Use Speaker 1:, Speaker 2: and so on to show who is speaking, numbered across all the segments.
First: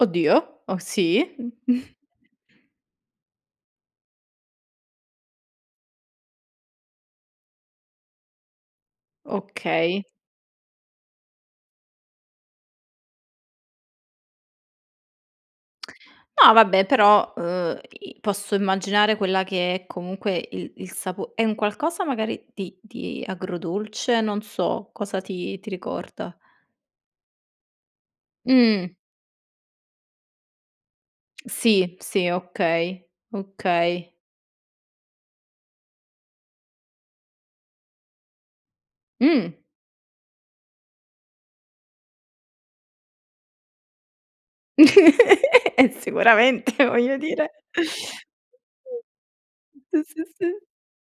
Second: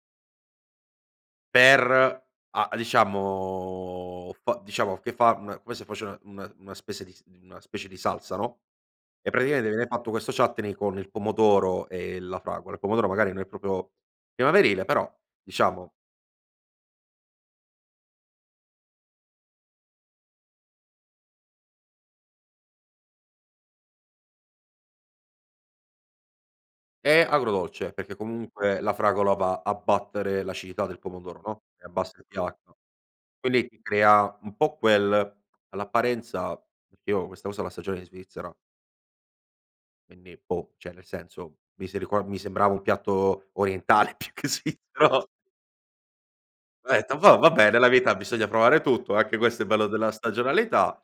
Speaker 1: Oddio, oh, sì?
Speaker 2: Per a diciamo fa diciamo che fa una come se faceva una una spese una specie di salsa, no. E praticamente viene
Speaker 1: Okay.
Speaker 2: fatto questo chutney con il pomodoro e la fragola. Il pomodoro magari non è proprio primaverile, però diciamo
Speaker 1: No vabbè, però, uhm, i posso immaginare quella che è comunque il il sapo è un qualcosa magari di di agrodolce, non so cosa ti ti ricorda.
Speaker 2: È agrodolce perché comunque la
Speaker 1: Mh.
Speaker 2: fragola va a battere l'acidità del pomodoro, no, e
Speaker 1: Sì,
Speaker 2: abbassa il
Speaker 1: sì,
Speaker 2: PH,
Speaker 1: okay,
Speaker 2: quindi
Speaker 1: okay.
Speaker 2: crea un po' quel all'apparenza perché io questa cosa la assaggiavo in Svizzera.
Speaker 1: Mh.
Speaker 2: Quindi boh, cioè, nel senso mi si rico mi sembrava un piatto orientale più che svizzero.
Speaker 1: Eh, sicuramente,
Speaker 2: Ho
Speaker 1: voglio
Speaker 2: detto: "Boh,
Speaker 1: dire.
Speaker 2: vabbè nella vita
Speaker 1: Sì,
Speaker 2: bisogna provare tutto, anche questo è il bello della
Speaker 1: sì, sì, sì.
Speaker 2: stagionalità."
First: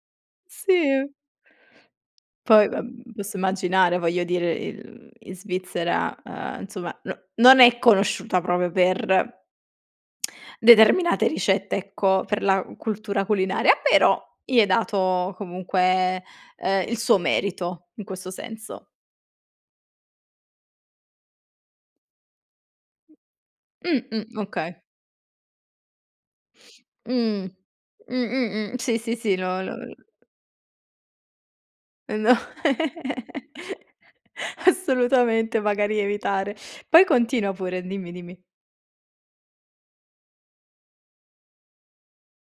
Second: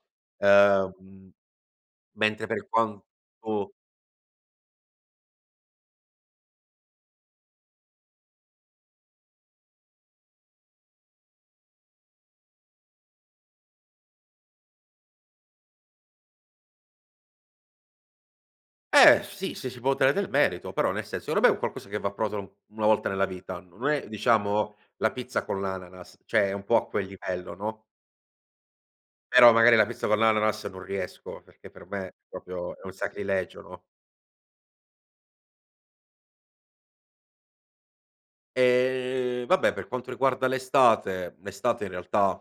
Speaker 1: Sì.
Speaker 2: Ehm mentre
Speaker 1: Poi
Speaker 2: per
Speaker 1: vabb posso
Speaker 2: quanto
Speaker 1: immaginare, voglio dire, in in Svizzera, ehm, insomma no non è conosciuta proprio per determinate ricette, ecco, per la cultura culinaria, però gli è dato comunque, ehm, il suo merito in questo senso.
Speaker 2: Eh sì, se si può ottenere del merito, però nel senso che vabbè è un qualcosa che va provato 1 volta nella vita, non
Speaker 1: Mh,
Speaker 2: è
Speaker 1: mh, okay.
Speaker 2: diciamo la pizza con l'ananas, cioè, è un po' a quel
Speaker 1: Mh.
Speaker 2: livello, no?
Speaker 1: Mh, mh, mh. Sì. Sì, sì,
Speaker 2: Però
Speaker 1: lo lo
Speaker 2: magari la
Speaker 1: l
Speaker 2: pizza con
Speaker 1: uhm
Speaker 2: l'ananas non riesco perché per
Speaker 1: Eh
Speaker 2: me
Speaker 1: no.
Speaker 2: proprio è un sacrilegio, no?
Speaker 1: Assolutamente, magari evitare. Poi continua pure, dimmi, dimmi.
Speaker 2: Ehm, vabbè per quanto riguarda l'estate l'estate in realtà